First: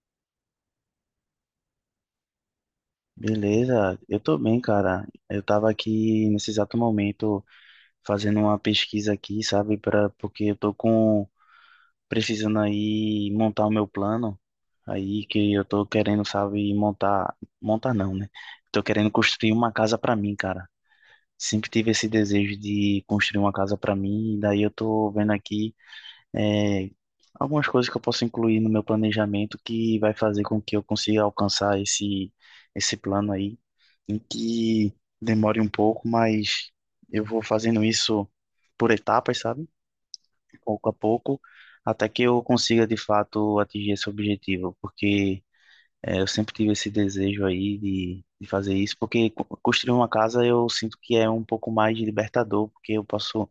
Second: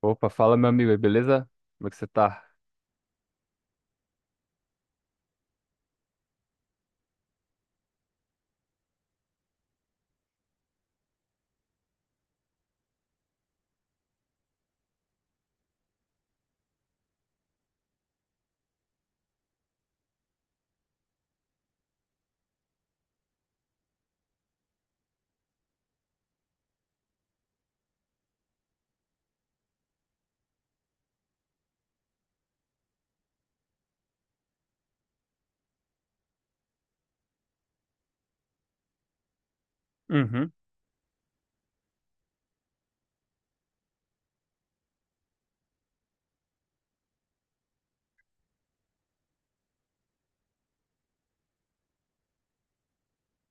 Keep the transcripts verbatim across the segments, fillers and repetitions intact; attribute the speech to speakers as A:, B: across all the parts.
A: Opa, fala meu amigo aí, beleza? Como é que você tá?
B: Beleza, eu tô bem, cara. Eu tava aqui nesse exato momento fazendo uma pesquisa aqui, sabe, para porque eu tô com precisando aí montar o meu plano aí que eu tô querendo, sabe, montar, montar não, né? Tô querendo construir uma casa pra mim, cara. Sempre tive esse desejo de construir uma casa pra mim, e daí eu tô vendo aqui é, algumas coisas que eu posso incluir no meu planejamento que vai fazer com que eu consiga alcançar esse esse plano aí em que demore um pouco, mas eu vou fazendo isso por etapas, sabe?
A: Uhum,
B: Pouco a pouco, até que eu consiga de fato atingir esse objetivo, porque eh, eu sempre tive esse desejo aí de, de fazer isso, porque co- construir uma casa eu sinto que é um pouco mais libertador, porque eu posso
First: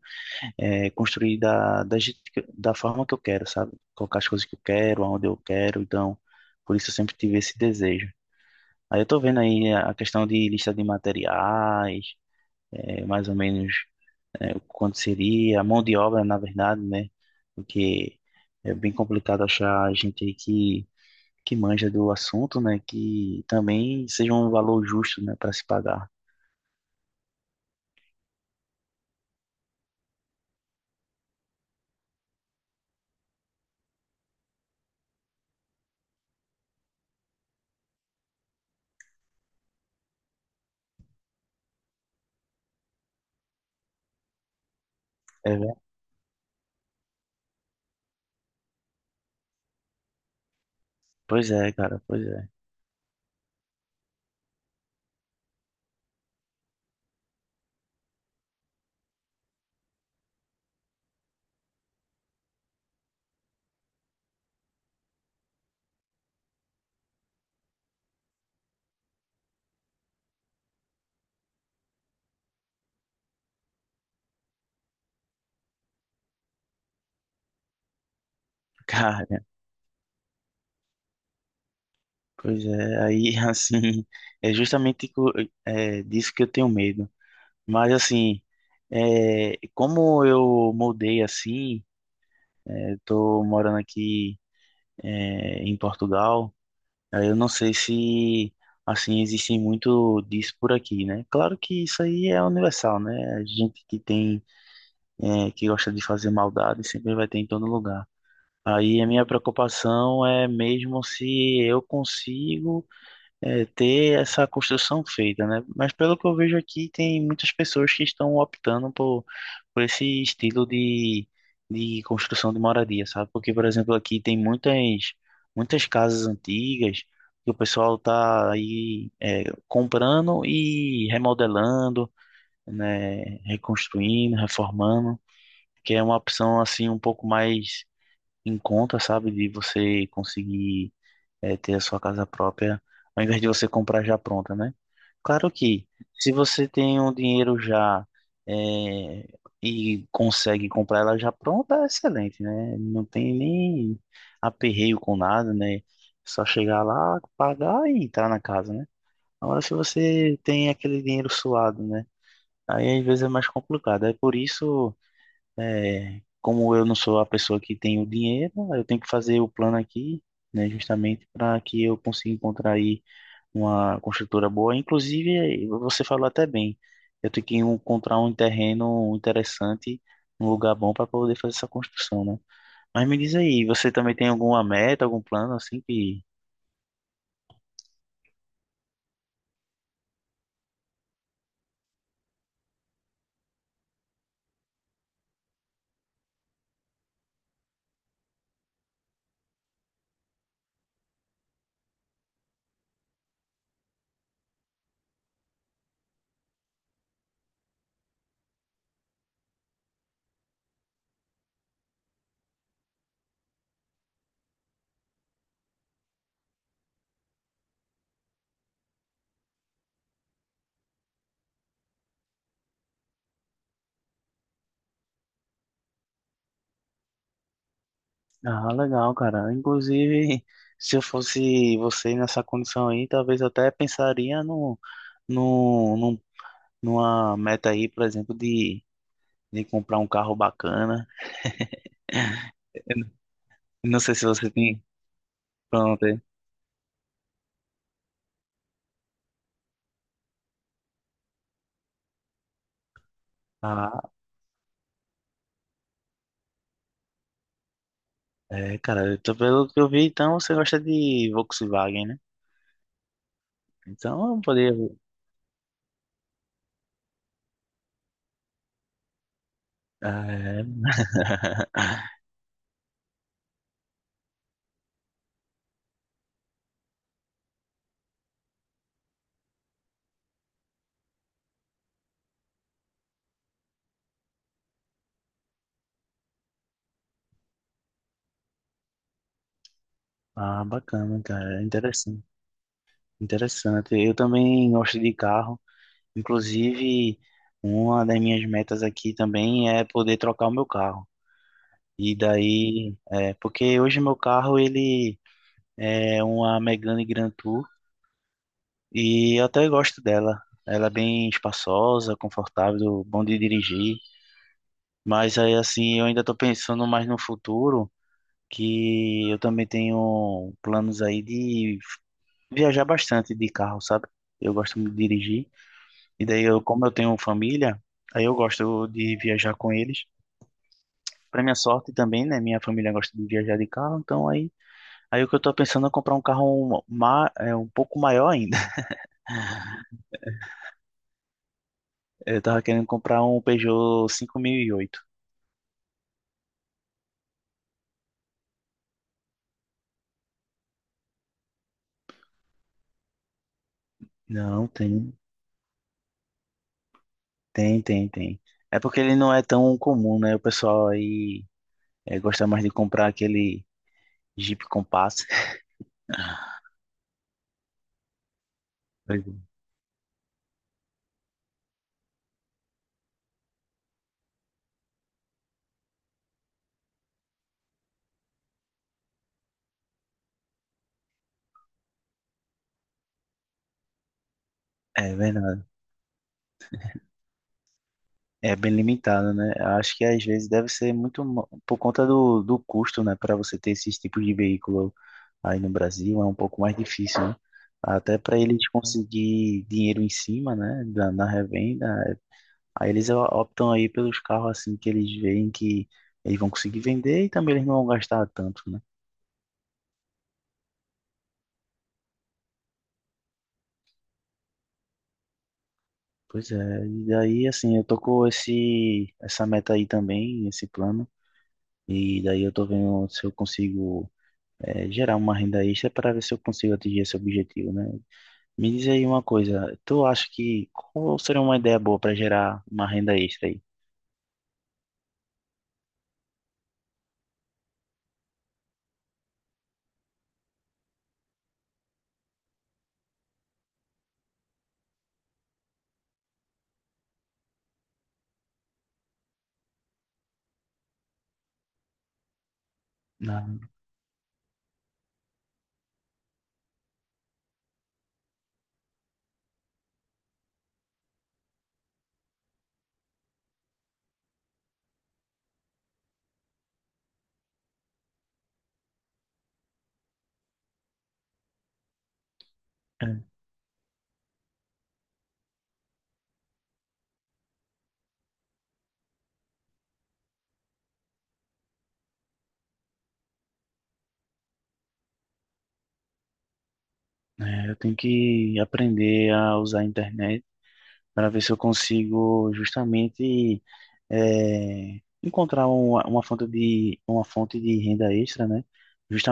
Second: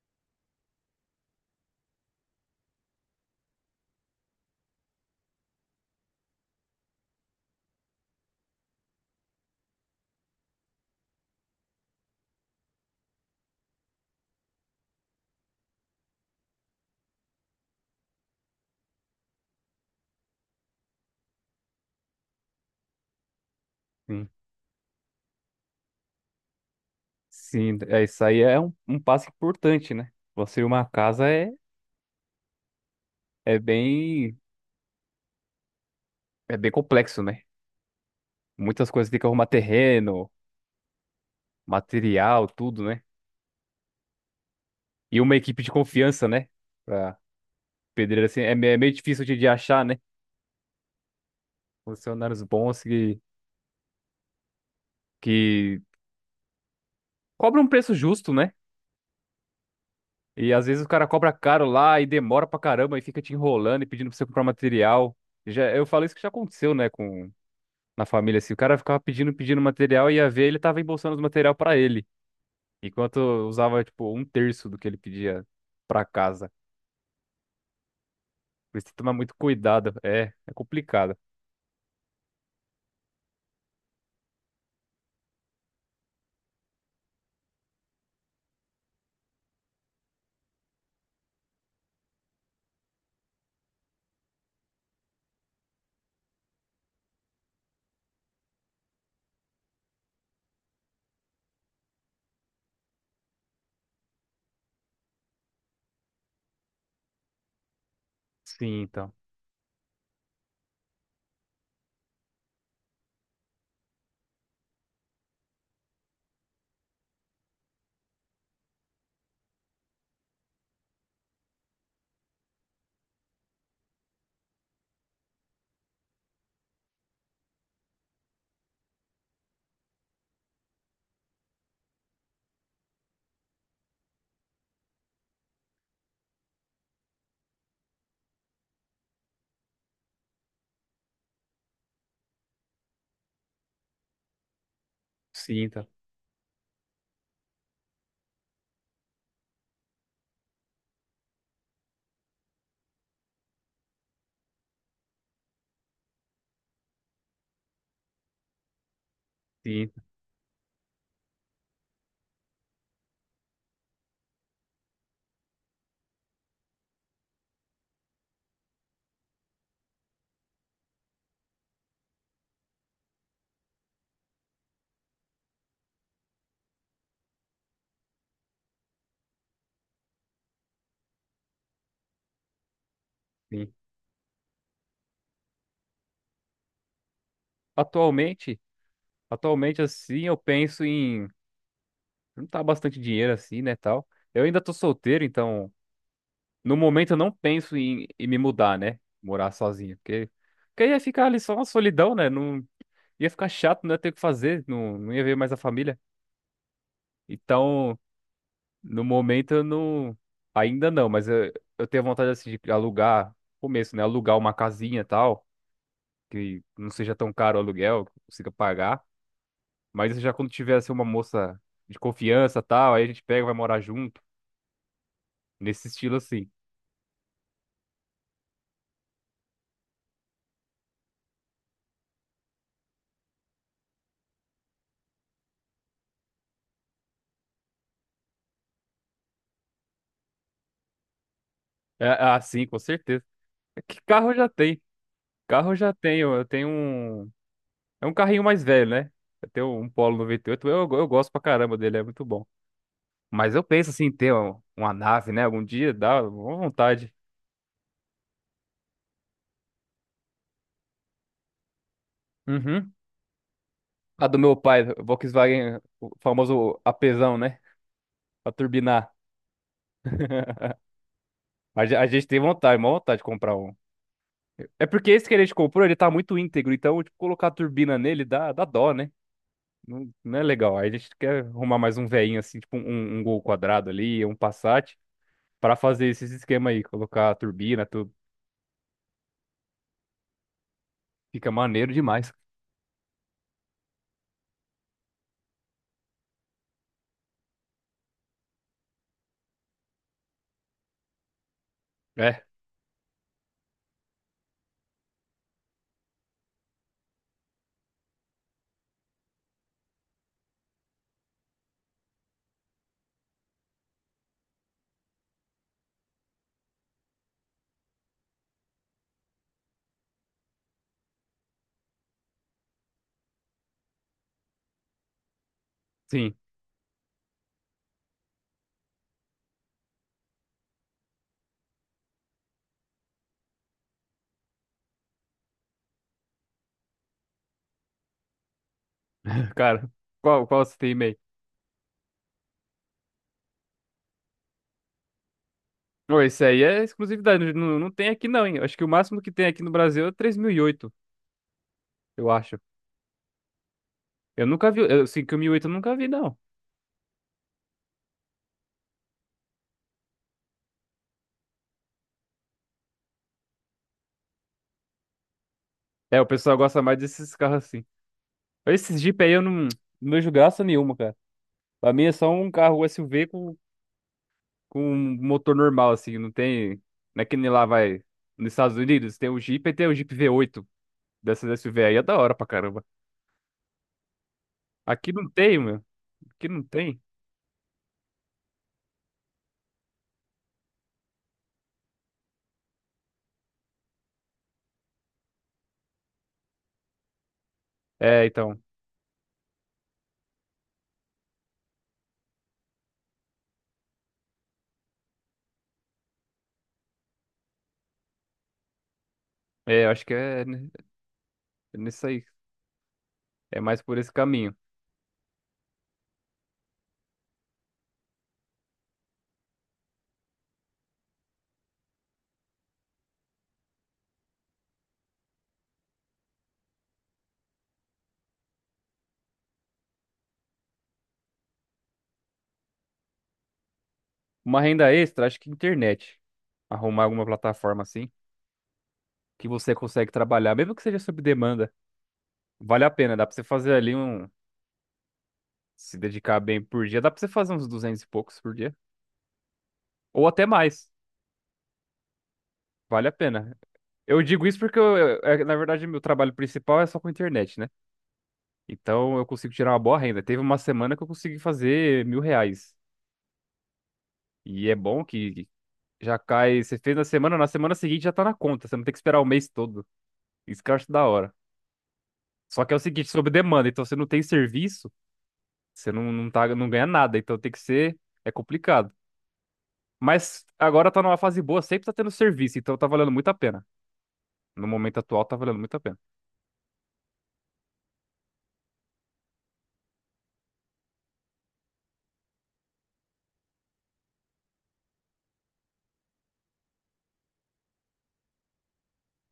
B: eh, construir da, da, je- da forma que eu quero, sabe? Colocar as coisas que eu quero, aonde eu quero, então por isso eu sempre tive esse desejo. Aí eu tô vendo aí a questão de lista de materiais, é, mais ou menos é, quanto seria, a mão de obra, na verdade, né? Porque é bem complicado achar gente aí que, que manja do assunto, né? Que também
A: sim.
B: seja um valor justo, né, para se pagar.
A: Sim, é isso aí é um, um passo importante, né? Construir uma casa é, é bem é bem complexo, né? Muitas coisas, tem que arrumar terreno, material, tudo, né? E uma
B: É,
A: equipe de
B: ver-
A: confiança, né? Pra pedreiro assim, é, me- é meio difícil de, de achar, né?
B: pois é, cara, pois
A: Funcionários
B: é.
A: bons que, que cobram um preço justo, né? E às vezes o cara cobra caro lá e demora pra caramba e fica te enrolando e pedindo pra você comprar material. Já, eu falo isso que já aconteceu, né? Na família, assim. O cara ficava pedindo, pedindo material e ia ver, ele tava embolsando os material pra ele. Enquanto eu usava, tipo, um terço do que ele pedia pra casa. Por isso tem que tomar
B: Cara,
A: muito cuidado. É, é complicado.
B: pois é, aí assim, é justamente co- é, disso que eu tenho medo. Mas assim, é, como eu mudei assim, é, tô morando aqui é, em Portugal. Aí eu não sei se, assim, existe muito disso por aqui, né? Claro que isso aí é universal, né? A gente que tem, é, que gosta de fazer maldade sempre vai ter em todo lugar.
A: Sim,
B: Aí a
A: então.
B: minha preocupação é mesmo se eu consigo é, ter essa construção feita, né? Mas pelo que eu vejo aqui, tem muitas pessoas que estão optando por, por esse estilo de, de construção de moradia, sabe? Porque, por exemplo, aqui tem muitas, muitas casas antigas que o pessoal tá aí é, comprando e remodelando, né? Reconstruindo, reformando, que é uma opção assim um pouco mais em conta, sabe? De você conseguir é, ter a sua casa própria, ao invés de você comprar já pronta, né? Claro
A: Sim, então.
B: que, se você tem um dinheiro já é, e consegue comprar ela já pronta, é excelente, né? Não tem nem aperreio com nada, né? Só chegar lá, pagar e entrar na casa, né? Agora, se
A: Sim, então,
B: você tem aquele dinheiro suado, né? Aí às vezes é mais complicado. É por isso. É, como eu não sou a pessoa que tem o dinheiro, eu tenho que fazer o plano aqui, né, justamente para que eu consiga encontrar aí uma construtora boa. Inclusive, eh, você falou até bem, eu tenho que encontrar um terreno interessante, um lugar bom para poder fazer essa construção, né? Mas me diz aí,
A: sim.
B: você também tem alguma meta, algum plano assim que...
A: Atualmente, atualmente, assim, eu penso em não tá bastante dinheiro assim, né, tal. Eu ainda tô solteiro, então, no momento eu não penso em, em me mudar, né? Morar sozinho, porque, porque ia ficar ali só uma solidão, né? Não, ia ficar chato, não ia ter o que fazer, não, não ia ver mais a família. Então, no momento eu não. Ainda não, mas eu, eu tenho vontade assim de alugar, começo, né? Alugar uma casinha e tal, que não seja tão caro o aluguel, que eu consiga pagar. Mas já quando tiver assim, uma moça de confiança e tal, aí a gente pega, vai morar junto, nesse estilo assim.
B: Ah, legal, cara. Inclusive, se eu fosse você nessa condição aí, talvez eu até pensaria no no numa meta aí, por exemplo, de, de comprar um carro bacana.
A: É, é assim, com
B: Eu n-
A: certeza. É. Que
B: não sei se
A: carro? Eu já
B: você
A: tenho.
B: tem.
A: Carro eu já
B: Pronto. É.
A: tenho. Eu tenho um. É um carrinho mais velho, né? Eu tenho um Polo noventa e oito, eu, eu gosto pra caramba dele, é muito bom. Mas eu penso
B: Ah,
A: assim, em ter um- uma nave, né? Algum dia dá uma vontade.
B: é, cara, eu tô- pelo que eu vi, então você gosta de Volkswagen, né?
A: Uhum. A
B: Então
A: do
B: eu
A: meu
B: poderia.
A: pai, Volkswagen, o famoso apesão, né? Pra turbinar.
B: É,
A: A ge- a gente tem vontade, uma vontade de comprar um. É porque esse que a gente comprou, ele tá muito íntegro, então, tipo, colocar a turbina nele dá, dá dó, né? Não, não é legal. Aí a gente quer arrumar mais um veinho, assim, tipo um, um Gol quadrado ali, um Passat, pra fazer esses esquema aí, colocar a turbina, tudo.
B: ah, bacana,
A: Fica
B: cara. É
A: maneiro
B: interessante.
A: demais.
B: Interessante. Eu também gosto de carro. Inclusive, uma das minhas metas aqui também é poder trocar o meu carro. E
A: É,
B: daí, é, porque hoje meu carro ele é uma Megane Grand. E eu até gosto dela. Ela é bem espaçosa, confortável, bom de dirigir. Mas aí, assim, eu ainda tô pensando mais no futuro, que eu também tenho planos aí de viajar bastante de carro, sabe? Eu gosto muito de dirigir. E
A: sim.
B: daí, eu, como eu tenho família, aí eu gosto de viajar com eles. Pra minha sorte também, né? Minha família gosta de viajar de carro, então aí, aí o que eu tô pensando é comprar um carro ma- é, um pouco maior ainda.
A: Cara, qual, qual você tem e-mail?
B: Eu tava querendo comprar um Peugeot cinco mil e oito.
A: Não, esse aí é exclusividade, não, não tem aqui não, hein? Acho que o máximo que tem aqui no Brasil é o três mil e oito, eu acho. Eu
B: Não,
A: nunca vi, eu,
B: tem,
A: assim, que o mil e oito eu nunca vi, não.
B: tem, tem, tem. É porque ele não é tão comum, né? O pessoal aí é, gosta mais de comprar aquele Jeep Compass.
A: É, o pessoal gosta mais desses carros assim. Esses Jeep aí eu
B: Pois
A: não, não vejo graça nenhuma, cara. Pra mim é só um carro S U V com, com um motor normal, assim, não tem... Não é que nem lá vai... Nos Estados Unidos tem o Jeep e tem o Jeep V oito dessas S U V aí, é da hora pra caramba.
B: é.
A: Aqui
B: É
A: não tem,
B: verdade.
A: meu. Aqui não tem.
B: É bem limitado, né? Eu acho que às vezes deve ser muito mo- por conta do, do custo, né? Para você ter esses tipos de veículo aí no Brasil é um pouco mais difícil, né? Até
A: É,
B: para
A: então,
B: eles conseguir dinheiro em cima, né? Da, na revenda. é, Aí eles o- optam aí pelos carros assim que eles veem que eles vão conseguir vender e também eles não vão gastar tanto, né?
A: é, eu acho que é ne- é nisso aí. É mais por esse caminho.
B: Pois é, e daí assim, eu tô com esse, essa meta aí também, esse plano, e daí eu tô vendo se eu consigo eh, gerar uma renda extra para ver se eu consigo atingir esse objetivo, né? Me diz aí uma coisa, tu acha que qual seria uma ideia boa para gerar uma renda extra aí?
A: Uma renda extra, acho que internet. Arrumar alguma plataforma assim, que você consegue trabalhar, mesmo que seja sob demanda, vale a pena. Dá pra você fazer ali um. Se dedicar bem por dia, dá pra você fazer uns duzentos e poucos por dia. Ou até mais. Vale a pena.
B: Na-
A: Eu digo isso porque, eu, eu- é, na verdade, meu trabalho principal é só com internet, né? Então eu consigo tirar uma boa renda. Teve uma semana que eu consegui fazer mil reais. E é bom que já cai. Você fez na semana, na semana seguinte já tá na conta. Você não tem que esperar o mês todo. Isso que eu acho da hora. Só que é o seguinte,
B: é,
A: sob demanda. Então você não tem serviço. Você não, não, tá, não ganha nada, então tem que ser. É complicado. Mas agora tá numa fase boa, sempre tá tendo serviço, então tá valendo muito a pena. No momento atual tá valendo muito a pena.
B: é, eu tenho que aprender a usar a internet para ver se eu consigo justamente é, encontrar uma, uma fonte de uma fonte de renda extra, né?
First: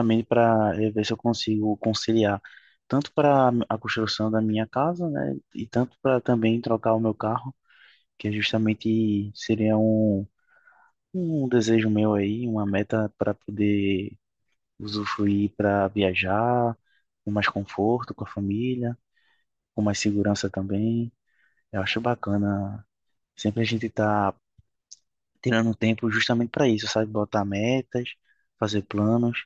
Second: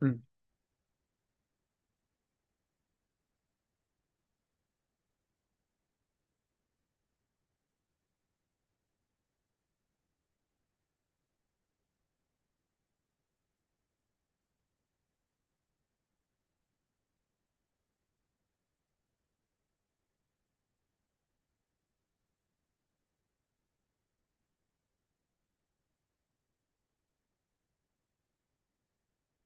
A: Hum.
B: para eh, ver se eu consigo conciliar tanto para a construção da minha casa, né? E tanto para também trocar o meu carro, que é justamente seria um, um desejo meu aí, uma meta para poder usufruir para viajar com mais conforto com a família, com mais segurança também. Eu acho bacana. Sempre a gente tá tirando um tempo justamente para isso, sabe? Botar metas, fazer planos,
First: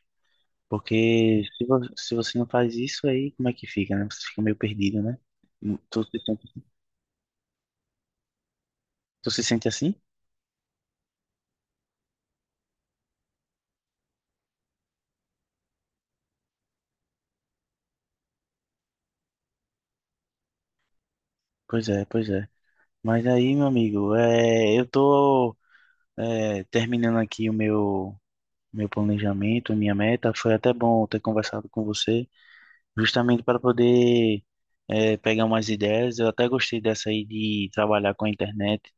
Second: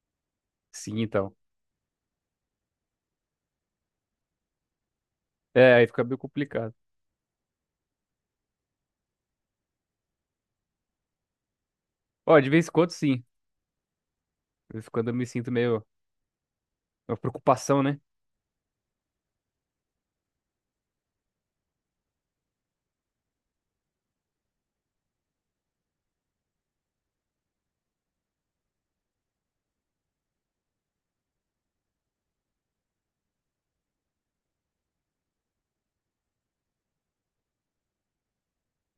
A: Sim, então.
B: porque se, vo- se você não faz isso aí, como é que fica, né? Você fica meio perdido, né?
A: É,
B: Hum,
A: aí
B: Tu
A: fica meio
B: se sente,
A: complicado.
B: tu se sente assim?
A: Ó, de vez em quando, sim. De vez em quando eu me sinto meio. Uma preocupação, né?
B: Pois é, pois é. Mas aí, meu amigo, é, eu tô é, terminando aqui o meu meu planejamento, minha meta. Foi até bom ter conversado com você, justamente para poder é, pegar umas ideias. Eu até gostei dessa aí de trabalhar com a internet.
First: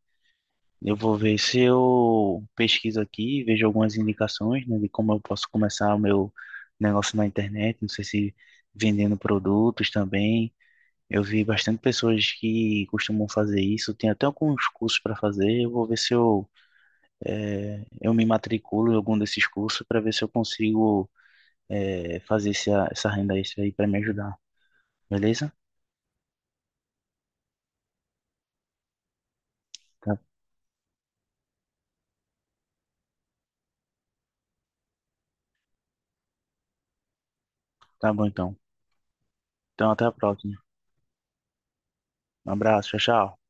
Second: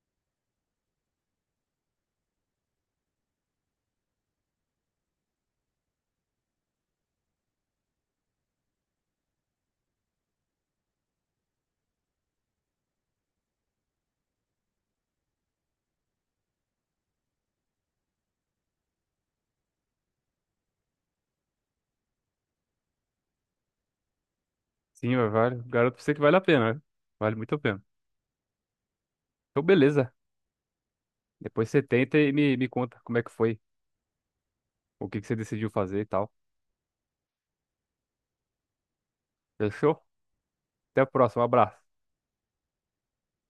B: Eu vou ver se eu pesquiso aqui, vejo algumas indicações, né, de como eu posso começar o meu negócio na internet. Não sei se vendendo produtos também. Eu vi bastante pessoas que costumam fazer isso. Tem até alguns cursos para fazer. Eu vou ver se eu, eh, eu me matriculo em algum desses cursos para ver se eu consigo, eh, fazer essa, essa renda extra aí para me ajudar.
A: Sim, mas
B: Beleza?
A: vale. Garanto pra você que vale a pena, né? Vale muito a pena. Então, beleza.
B: Tá,
A: Depois você tenta e me, me conta como é que foi, o que que você decidiu fazer e tal.
B: tá bom então. Então,
A: Fechou?
B: até a próxima.
A: Até a próxima. Um abraço.
B: Um abraço, tchau, tchau.